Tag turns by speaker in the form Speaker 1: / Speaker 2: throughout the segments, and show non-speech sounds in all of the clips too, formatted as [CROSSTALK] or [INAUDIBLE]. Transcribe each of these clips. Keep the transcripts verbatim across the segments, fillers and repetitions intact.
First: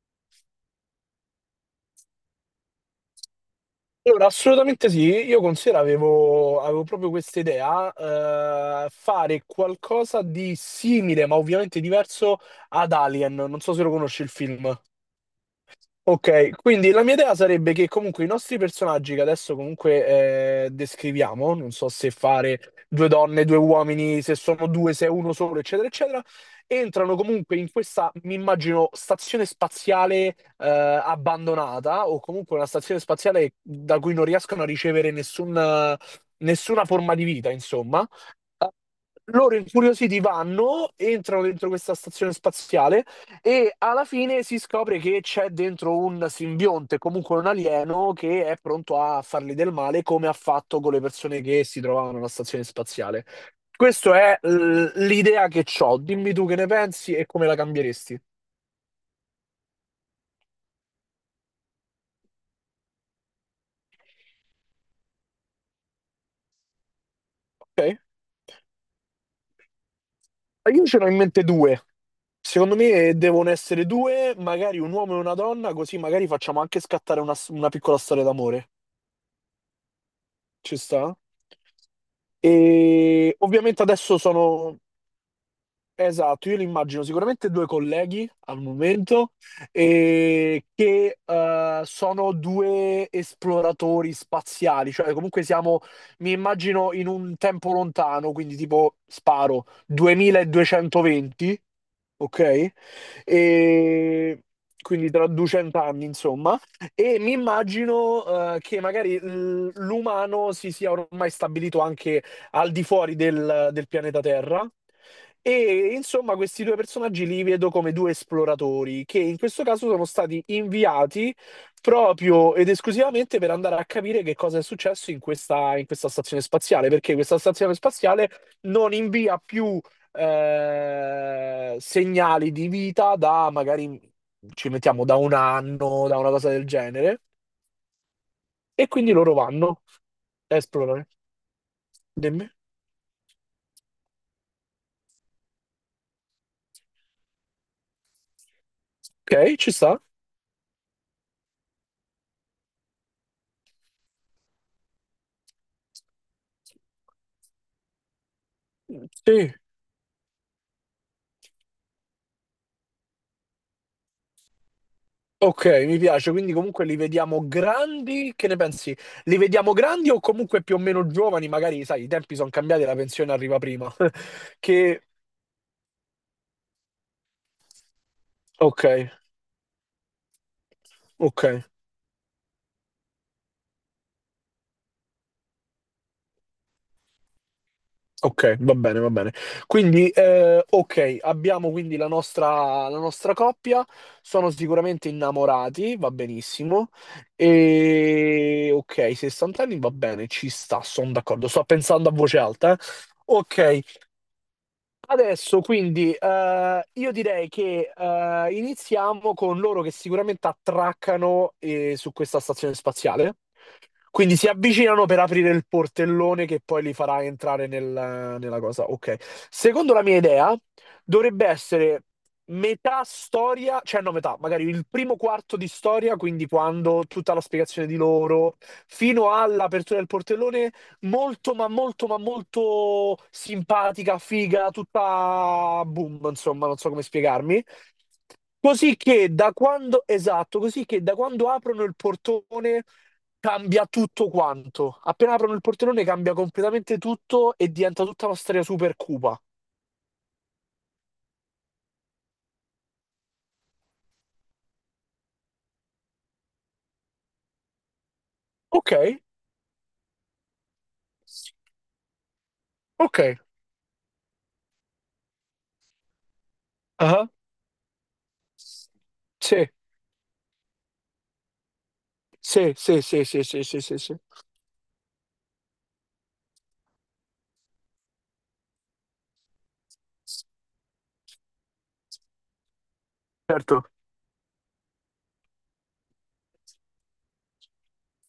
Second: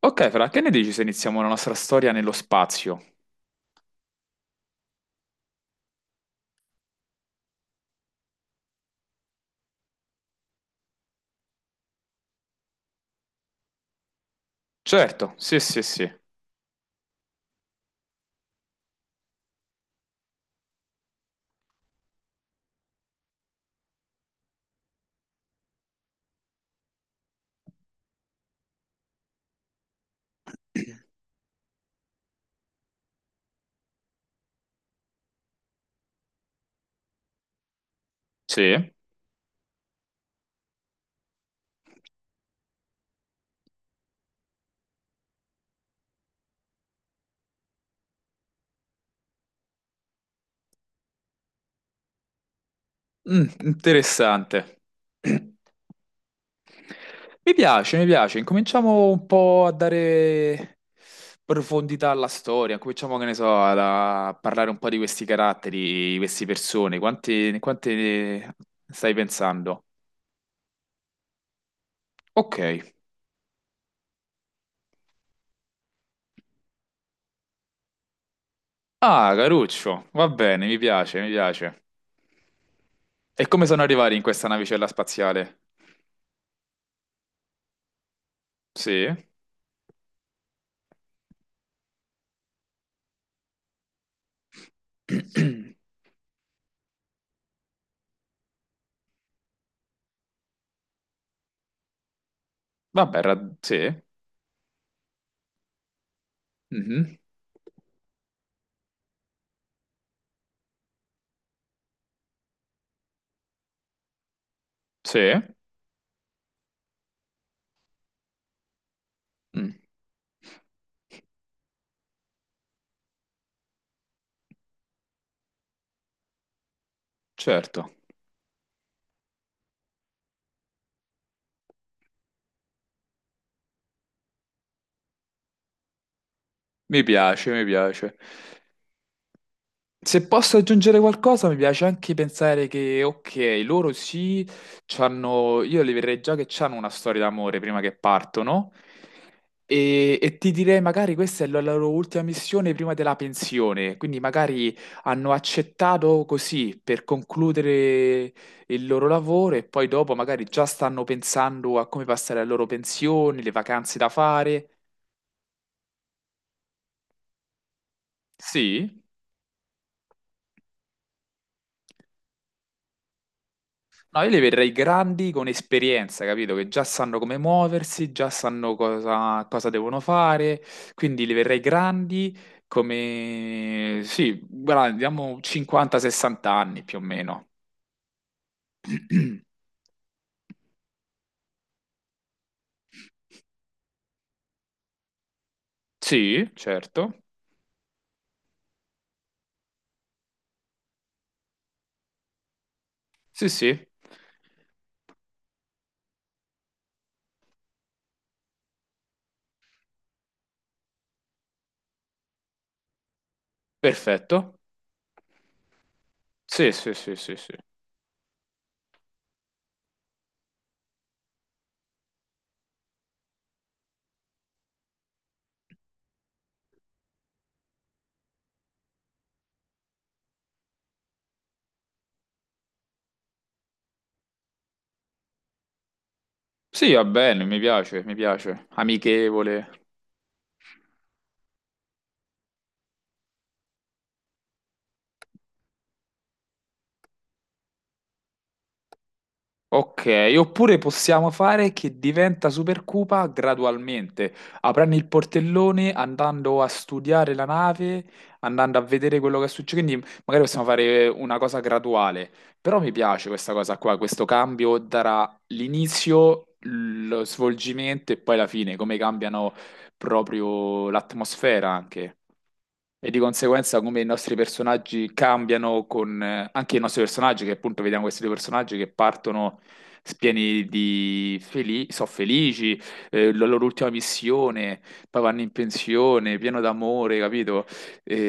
Speaker 1: Ok, Fra, che ne dici se iniziamo la nostra storia nello spazio?
Speaker 2: Allora, assolutamente sì, io considero avevo, avevo proprio questa idea, eh, fare qualcosa di simile, ma ovviamente diverso ad Alien. Non so se lo conosci il film.
Speaker 1: Certo, sì, sì, sì.
Speaker 2: Ok, quindi la mia idea sarebbe che comunque i nostri personaggi che adesso comunque eh, descriviamo, non so se fare due donne, due uomini, se sono due, se è uno solo, eccetera, eccetera, entrano comunque in questa, mi immagino, stazione spaziale eh, abbandonata o comunque una stazione spaziale da cui non riescono a ricevere nessun- nessuna forma di vita, insomma,
Speaker 1: Sì?
Speaker 2: loro incuriositi vanno, entrano dentro questa stazione spaziale e alla fine si scopre che c'è dentro un simbionte, comunque un alieno, che è pronto a fargli del male, come ha fatto con le persone che si trovavano alla stazione spaziale.
Speaker 1: Mm,
Speaker 2: Questa è
Speaker 1: interessante.
Speaker 2: l-
Speaker 1: [CLEARS THROAT]
Speaker 2: l'idea
Speaker 1: Mi
Speaker 2: che ho. Dimmi tu che ne pensi e come la
Speaker 1: piace, mi
Speaker 2: cambieresti.
Speaker 1: piace. Incominciamo un po' a dare profondità alla storia. Cominciamo, che ne so, a a parlare un po' di questi caratteri, di queste persone. Quante, quante
Speaker 2: Ok?
Speaker 1: ne stai pensando?
Speaker 2: Io ce ne ho in mente due.
Speaker 1: Ok.
Speaker 2: Secondo me eh, devono essere due, magari un uomo e una donna, così magari facciamo anche scattare una, una piccola storia d'amore.
Speaker 1: Ah, Caruccio, va bene,
Speaker 2: Ci
Speaker 1: mi
Speaker 2: sta?
Speaker 1: piace, mi piace.
Speaker 2: E
Speaker 1: E come sono
Speaker 2: ovviamente
Speaker 1: arrivati
Speaker 2: adesso
Speaker 1: in questa
Speaker 2: sono,
Speaker 1: navicella spaziale?
Speaker 2: esatto, io li immagino sicuramente due colleghi al
Speaker 1: Sì.
Speaker 2: momento, e che eh, sono due esploratori spaziali, cioè comunque siamo,
Speaker 1: [CLEARS THROAT]
Speaker 2: mi immagino in un tempo lontano, quindi tipo sparo duemiladuecentoventi, ok?
Speaker 1: Vabbè, rad- sì.
Speaker 2: E quindi tra duecento anni, insomma.
Speaker 1: Mhm.
Speaker 2: E mi immagino eh, che magari l- l'umano si sia ormai stabilito anche al di fuori del, del pianeta Terra.
Speaker 1: Sì.
Speaker 2: E insomma, questi due personaggi li vedo come due esploratori che in questo
Speaker 1: Mm.
Speaker 2: caso sono stati inviati proprio ed esclusivamente per andare a capire che cosa è successo in questa, in questa stazione spaziale, perché questa stazione
Speaker 1: Certo,
Speaker 2: spaziale non invia più eh, segnali di vita da, magari ci mettiamo, da un anno, da una cosa del
Speaker 1: mi
Speaker 2: genere,
Speaker 1: piace, mi piace.
Speaker 2: e quindi loro vanno
Speaker 1: Se posso
Speaker 2: a
Speaker 1: aggiungere
Speaker 2: esplorare.
Speaker 1: qualcosa, mi piace anche
Speaker 2: Dimmi.
Speaker 1: pensare che, ok, loro sì, c'hanno, io li vedrei già che hanno una storia d'amore prima che partono.
Speaker 2: Ok, ci sta.
Speaker 1: E, e ti direi magari questa è la loro ultima missione prima della pensione, quindi magari hanno accettato così per concludere il loro
Speaker 2: Sì,
Speaker 1: lavoro e poi dopo magari già stanno pensando a come passare la loro pensione, le vacanze da fare.
Speaker 2: ok, mi piace. Quindi comunque li vediamo grandi, che ne
Speaker 1: Sì,
Speaker 2: pensi? Li vediamo grandi o comunque più o meno giovani? Magari, sai, i tempi sono cambiati, e la pensione arriva prima.
Speaker 1: no, io li
Speaker 2: [LAUGHS]
Speaker 1: vedrei
Speaker 2: Che...
Speaker 1: grandi con esperienza, capito? Che già sanno come muoversi, già sanno
Speaker 2: Ok,
Speaker 1: cosa, cosa devono fare, quindi li
Speaker 2: ok,
Speaker 1: vedrei grandi come, sì, guarda, diamo cinquanta a sessanta anni più o meno.
Speaker 2: ok, va bene, va bene. Quindi, eh, ok, abbiamo quindi la nostra, la nostra coppia, sono sicuramente innamorati, va
Speaker 1: Sì,
Speaker 2: benissimo.
Speaker 1: certo.
Speaker 2: E ok, sessanta anni va bene, ci sta, sono d'accordo. Sto pensando a voce alta, eh.
Speaker 1: Sì,
Speaker 2: Ok,
Speaker 1: sì.
Speaker 2: adesso quindi eh, io direi che eh, iniziamo con loro che sicuramente attraccano eh, su questa stazione spaziale. Quindi si
Speaker 1: Perfetto.
Speaker 2: avvicinano per aprire il portellone che
Speaker 1: Sì,
Speaker 2: poi li
Speaker 1: sì, sì,
Speaker 2: farà
Speaker 1: sì, sì.
Speaker 2: entrare nel- nella cosa. Ok. Secondo la mia idea, dovrebbe essere metà storia, cioè no, metà, magari il primo quarto di storia, quindi quando tutta la spiegazione di loro, fino all'apertura del portellone, molto ma molto ma molto simpatica, figa, tutta boom, insomma, non so
Speaker 1: Sì,
Speaker 2: come
Speaker 1: va bene, mi
Speaker 2: spiegarmi.
Speaker 1: piace, mi piace.
Speaker 2: Così che da
Speaker 1: Amichevole.
Speaker 2: quando, esatto, così che da quando aprono il portone. Cambia tutto quanto. Appena aprono il portellone cambia completamente tutto e diventa tutta una storia super cupa.
Speaker 1: Ok, oppure possiamo fare che diventa Supercupa gradualmente, aprendo il portellone, andando a studiare la nave, andando a
Speaker 2: Ok,
Speaker 1: vedere quello che succede, quindi magari possiamo fare una cosa graduale, però mi
Speaker 2: ok.
Speaker 1: piace questa cosa qua, questo cambio darà l'inizio, lo
Speaker 2: Ah,
Speaker 1: svolgimento e poi la fine, come cambiano
Speaker 2: sì,
Speaker 1: proprio l'atmosfera anche.
Speaker 2: sì, sì,
Speaker 1: E di
Speaker 2: sì, sì, sì,
Speaker 1: conseguenza
Speaker 2: sì, sì,
Speaker 1: come i
Speaker 2: sì.
Speaker 1: nostri personaggi cambiano con eh, anche i nostri personaggi, che appunto vediamo questi due personaggi che partono pieni di felici, sono felici, eh, la loro
Speaker 2: Certo,
Speaker 1: ultima missione, poi vanno in pensione, pieno d'amore, capito?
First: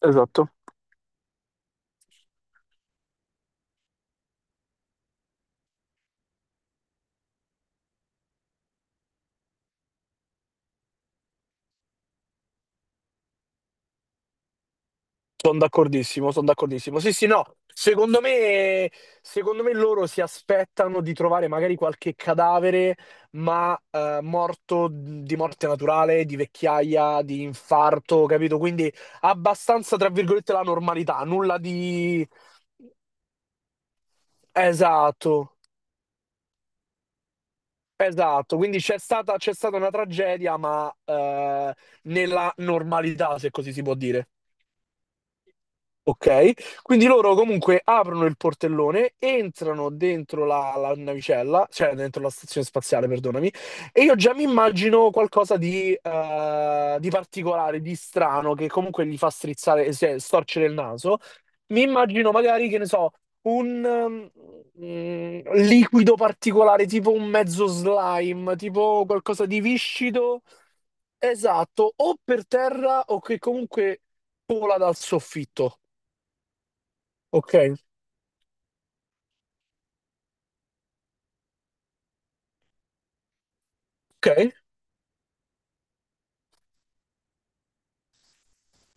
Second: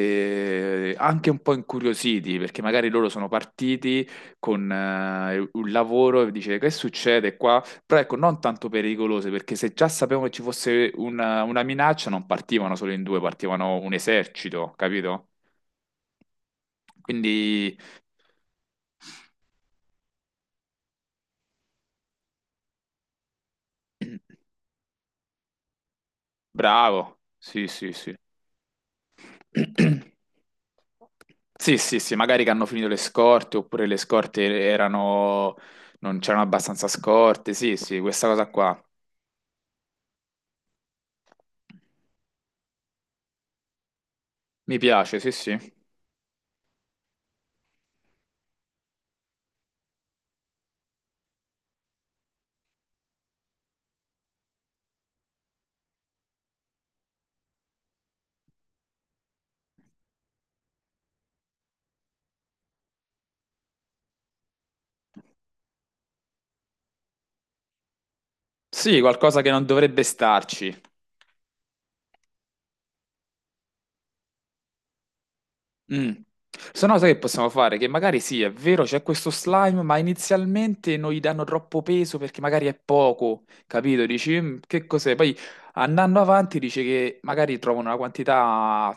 Speaker 2: esatto.
Speaker 1: Anche un po' incuriositi, perché magari loro sono partiti con eh, un lavoro e dice che succede qua? Però ecco, non tanto pericolose, perché se già sapevano che ci fosse una, una minaccia, non partivano solo in due, partivano un esercito, capito?
Speaker 2: Sono d'accordissimo, sono d'accordissimo. Sì, sì, no.
Speaker 1: Quindi,
Speaker 2: Secondo me, secondo me loro si aspettano di trovare magari qualche cadavere, ma eh,
Speaker 1: [CLEARS THROAT]
Speaker 2: morto di morte naturale, di
Speaker 1: bravo,
Speaker 2: vecchiaia, di
Speaker 1: sì, sì, sì.
Speaker 2: infarto, capito? Quindi abbastanza, tra virgolette, la normalità, nulla
Speaker 1: Sì, sì, sì,
Speaker 2: di
Speaker 1: magari che hanno finito le scorte oppure le scorte
Speaker 2: esatto,
Speaker 1: erano... non c'erano abbastanza scorte. Sì, sì, questa cosa
Speaker 2: esatto. Quindi
Speaker 1: qua.
Speaker 2: c'è stata, c'è stata una tragedia, ma eh, nella normalità, se così si può dire.
Speaker 1: Mi piace, sì, sì.
Speaker 2: Ok, quindi loro comunque aprono il portellone, entrano dentro la, la navicella, cioè dentro la stazione spaziale, perdonami, e io già mi immagino qualcosa di, eh, di particolare, di strano, che comunque gli fa strizzare, cioè, storcere il naso. Mi immagino magari, che ne so, un mm, mm, liquido particolare, tipo un mezzo slime,
Speaker 1: Sì,
Speaker 2: tipo
Speaker 1: qualcosa
Speaker 2: qualcosa
Speaker 1: che
Speaker 2: di
Speaker 1: non dovrebbe
Speaker 2: viscido,
Speaker 1: starci.
Speaker 2: esatto, o per terra o che comunque vola dal soffitto.
Speaker 1: Mm. Se no, sai che possiamo
Speaker 2: Ok,
Speaker 1: fare? Che magari sì, è vero, c'è questo slime, ma inizialmente non gli danno troppo peso perché magari è poco, capito? Dici,
Speaker 2: ok,
Speaker 1: "Mm, che cos'è? Poi andando avanti dice che magari trovano una quantità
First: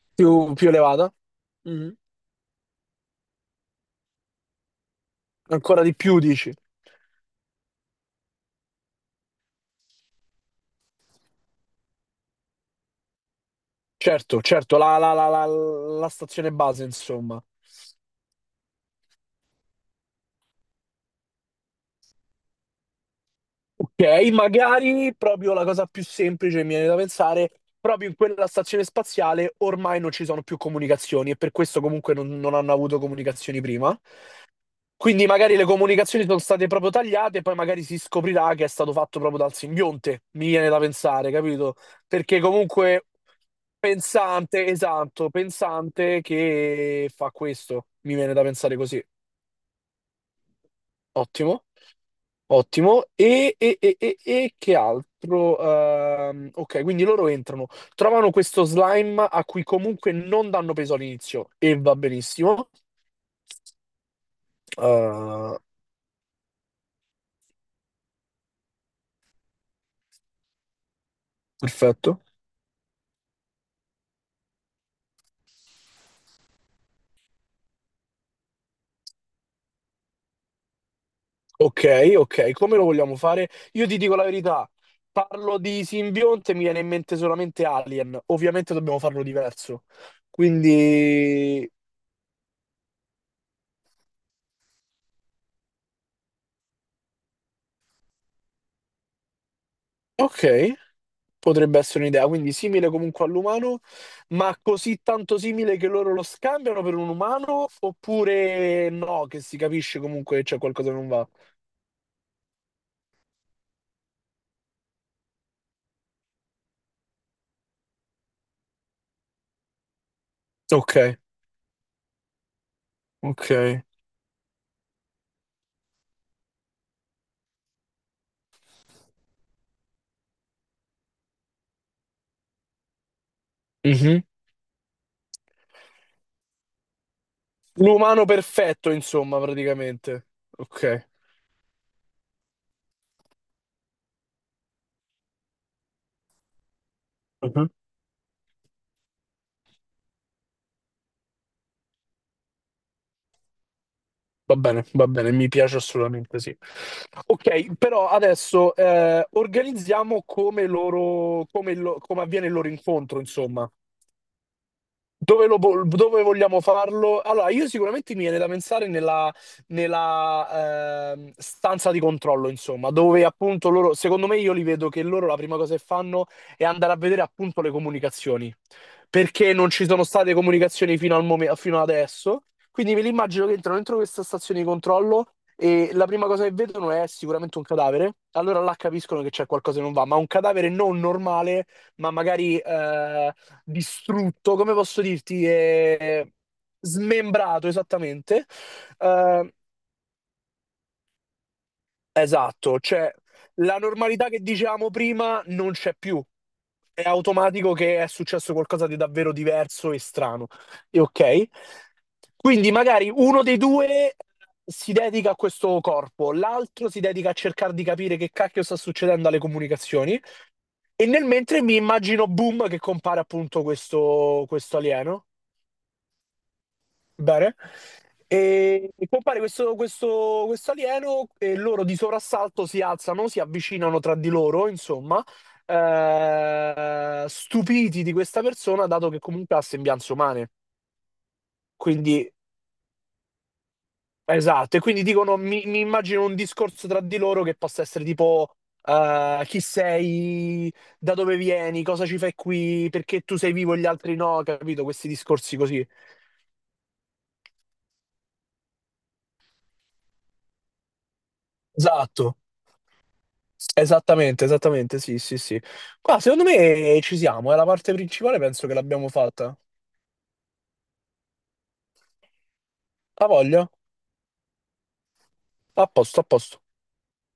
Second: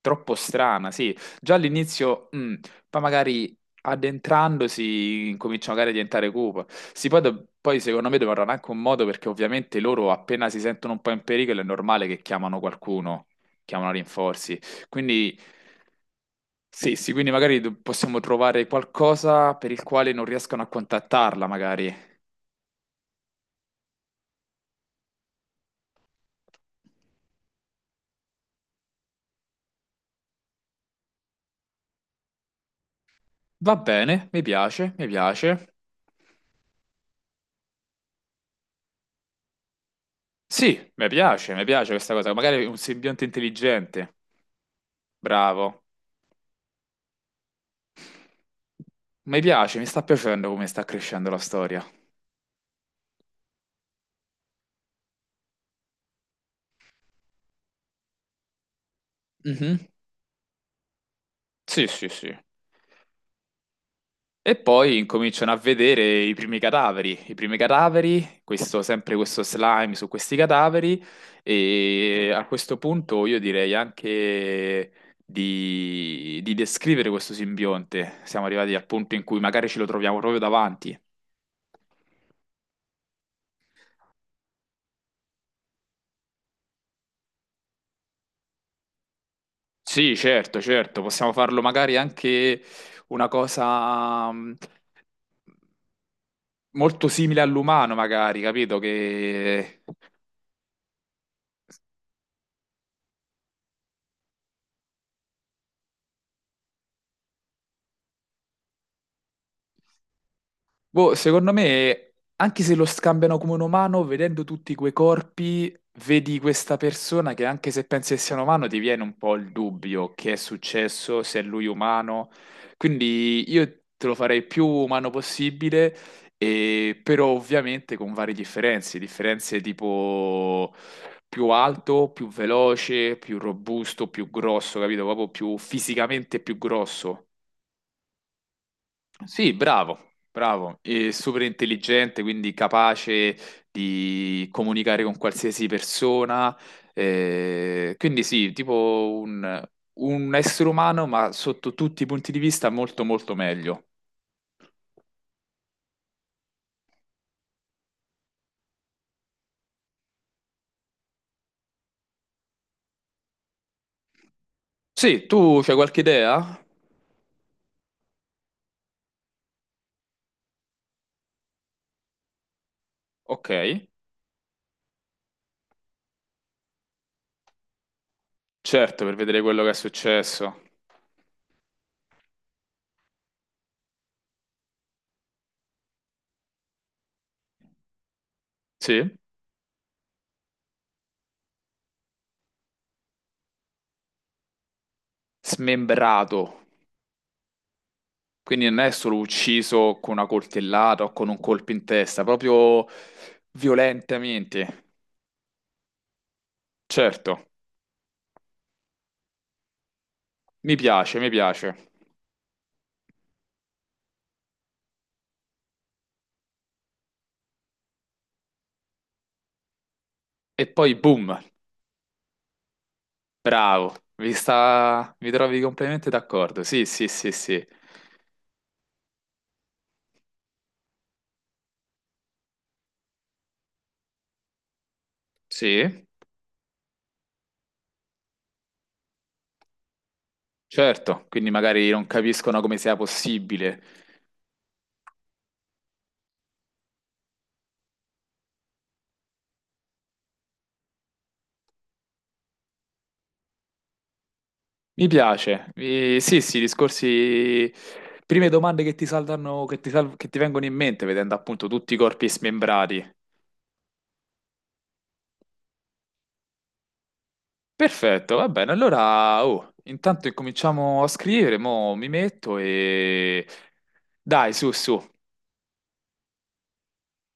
Speaker 1: troppo
Speaker 2: più, più
Speaker 1: strana,
Speaker 2: elevata.
Speaker 1: sì. Già
Speaker 2: Mhm.
Speaker 1: all'inizio, mm, poi magari addentrandosi cominciano
Speaker 2: Ancora
Speaker 1: magari a
Speaker 2: di più,
Speaker 1: diventare
Speaker 2: dici.
Speaker 1: cupo. Sì, poi, do- poi secondo me dovranno anche un modo perché ovviamente loro appena si sentono un po' in pericolo è normale che chiamano qualcuno, chiamano
Speaker 2: Certo,
Speaker 1: rinforzi.
Speaker 2: certo, la, la- la-
Speaker 1: Quindi
Speaker 2: la- la stazione base,
Speaker 1: sì, sì, quindi
Speaker 2: insomma.
Speaker 1: magari do- possiamo trovare qualcosa per il quale non riescano a contattarla, magari.
Speaker 2: Ok, magari proprio la cosa più semplice mi viene da pensare, proprio in quella stazione spaziale ormai non ci sono più comunicazioni e per questo comunque non, non hanno avuto comunicazioni
Speaker 1: Va
Speaker 2: prima.
Speaker 1: bene, mi piace, mi
Speaker 2: Quindi magari le
Speaker 1: piace.
Speaker 2: comunicazioni sono state proprio tagliate e poi magari si scoprirà che è stato fatto proprio dal simbionte, mi viene da
Speaker 1: Sì, mi
Speaker 2: pensare,
Speaker 1: piace, mi
Speaker 2: capito?
Speaker 1: piace questa cosa.
Speaker 2: Perché
Speaker 1: Magari un
Speaker 2: comunque
Speaker 1: simbionte intelligente.
Speaker 2: Pensante, esatto,
Speaker 1: Bravo.
Speaker 2: pensante che fa questo. Mi viene da pensare così.
Speaker 1: Mi piace, mi sta piacendo come sta crescendo la
Speaker 2: Ottimo,
Speaker 1: storia.
Speaker 2: ottimo. E, e- e- e- e che altro? Ehm, ok, quindi loro entrano, trovano questo slime a cui
Speaker 1: Mhm.
Speaker 2: comunque non danno peso all'inizio e
Speaker 1: Sì,
Speaker 2: va
Speaker 1: sì, sì.
Speaker 2: benissimo.
Speaker 1: E poi incominciano a
Speaker 2: Eh,
Speaker 1: vedere i primi cadaveri, i primi cadaveri, questo- sempre questo slime su questi cadaveri
Speaker 2: perfetto.
Speaker 1: e a questo punto io direi anche di, di descrivere questo simbionte. Siamo arrivati al punto in cui magari ce lo troviamo proprio davanti.
Speaker 2: Ok, ok, come lo vogliamo fare? Io ti dico la verità. Parlo di simbionte, mi viene in mente solamente Alien. Ovviamente dobbiamo farlo diverso.
Speaker 1: Sì, certo, certo, possiamo farlo
Speaker 2: Quindi,
Speaker 1: magari anche una cosa mh, molto simile all'umano, magari, capito? Che
Speaker 2: ok. Potrebbe essere un'idea, quindi simile comunque all'umano, ma così tanto simile che loro lo scambiano per un umano, oppure no, che si capisce comunque che c'è qualcosa che non
Speaker 1: boh,
Speaker 2: va.
Speaker 1: secondo me, anche se lo scambiano come un umano, vedendo tutti quei corpi, vedi questa persona che anche se pensi che sia un umano, ti viene un po' il dubbio che è
Speaker 2: Ok,
Speaker 1: successo, se è lui umano. Quindi io
Speaker 2: ok.
Speaker 1: te lo farei più umano possibile, e- però ovviamente con varie differenze, differenze tipo più alto, più veloce, più robusto,
Speaker 2: Mhm.
Speaker 1: più grosso, capito? Proprio più fisicamente più grosso.
Speaker 2: L'umano perfetto, insomma,
Speaker 1: Sì, bravo,
Speaker 2: praticamente.
Speaker 1: bravo,
Speaker 2: Ok.
Speaker 1: e super intelligente, quindi capace di comunicare con qualsiasi persona.
Speaker 2: Mhm.
Speaker 1: Eh, quindi sì, tipo un, un essere umano, ma sotto tutti i punti di vista molto molto meglio.
Speaker 2: Va bene, va bene, mi piace assolutamente, sì. Ok, però adesso eh, organizziamo come loro, come, lo- come avviene il loro incontro, insomma.
Speaker 1: Sì,
Speaker 2: Dove, lo
Speaker 1: tu c'hai
Speaker 2: vo-
Speaker 1: qualche
Speaker 2: dove
Speaker 1: idea?
Speaker 2: vogliamo farlo? Allora, io sicuramente mi viene da pensare nella, nella, ehm, stanza di controllo, insomma, dove
Speaker 1: Ok,
Speaker 2: appunto loro, secondo me io li vedo che loro la prima cosa che fanno è andare a vedere appunto le comunicazioni,
Speaker 1: certo, per vedere
Speaker 2: perché
Speaker 1: quello che
Speaker 2: non
Speaker 1: è
Speaker 2: ci sono state
Speaker 1: successo.
Speaker 2: comunicazioni fino al momen- fino adesso, quindi me li immagino che entrano dentro questa stazione di controllo e la prima cosa che vedono è sicuramente un cadavere, allora là
Speaker 1: Sì,
Speaker 2: capiscono che c'è qualcosa che non va, ma un cadavere non normale, ma magari, eh, distrutto, come posso dirti, eh,
Speaker 1: smembrato,
Speaker 2: smembrato esattamente.
Speaker 1: quindi non è solo
Speaker 2: Eh,
Speaker 1: ucciso con una coltellata o con un colpo in testa,
Speaker 2: esatto,
Speaker 1: proprio
Speaker 2: cioè la normalità che
Speaker 1: violentemente.
Speaker 2: dicevamo prima non c'è più. È
Speaker 1: Certo.
Speaker 2: automatico che è successo qualcosa di davvero diverso e strano.
Speaker 1: Mi
Speaker 2: E
Speaker 1: piace, mi
Speaker 2: ok?
Speaker 1: piace.
Speaker 2: Quindi magari uno dei due si dedica a questo corpo, l'altro si dedica a cercare di capire che cacchio sta succedendo alle comunicazioni.
Speaker 1: E poi
Speaker 2: E nel
Speaker 1: boom,
Speaker 2: mentre mi immagino, boom, che compare appunto
Speaker 1: bravo, vi
Speaker 2: questo, questo
Speaker 1: sta...
Speaker 2: alieno.
Speaker 1: vi trovi completamente d'accordo. Sì, sì, sì,
Speaker 2: Bene.
Speaker 1: sì.
Speaker 2: E compare questo, questo, questo alieno e loro di soprassalto si alzano, si avvicinano tra di loro, insomma,
Speaker 1: Sì,
Speaker 2: eh, stupiti di questa persona, dato che comunque ha sembianze umane.
Speaker 1: certo, quindi magari non
Speaker 2: Quindi,
Speaker 1: capiscono come sia possibile.
Speaker 2: esatto, e quindi dicono, mi, mi immagino un discorso tra di loro che possa essere tipo, eh, chi sei, da dove vieni, cosa ci fai qui, perché tu sei vivo e gli altri no, capito?
Speaker 1: Mi
Speaker 2: Questi discorsi
Speaker 1: piace.
Speaker 2: così.
Speaker 1: Mi- Sì, sì, discorsi... Prime domande che ti saltano, che ti, sal- che ti vengono in mente vedendo appunto tutti i corpi
Speaker 2: Esatto.
Speaker 1: smembrati.
Speaker 2: Esattamente, esattamente, sì, sì, sì. Qua secondo me eh, ci siamo, è la parte
Speaker 1: Perfetto,
Speaker 2: principale,
Speaker 1: va
Speaker 2: penso
Speaker 1: bene.
Speaker 2: che l'abbiamo
Speaker 1: Allora,
Speaker 2: fatta.
Speaker 1: oh, intanto incominciamo a scrivere, mo mi metto
Speaker 2: La
Speaker 1: e...
Speaker 2: voglio?
Speaker 1: Dai, su, su.
Speaker 2: A posto, a posto.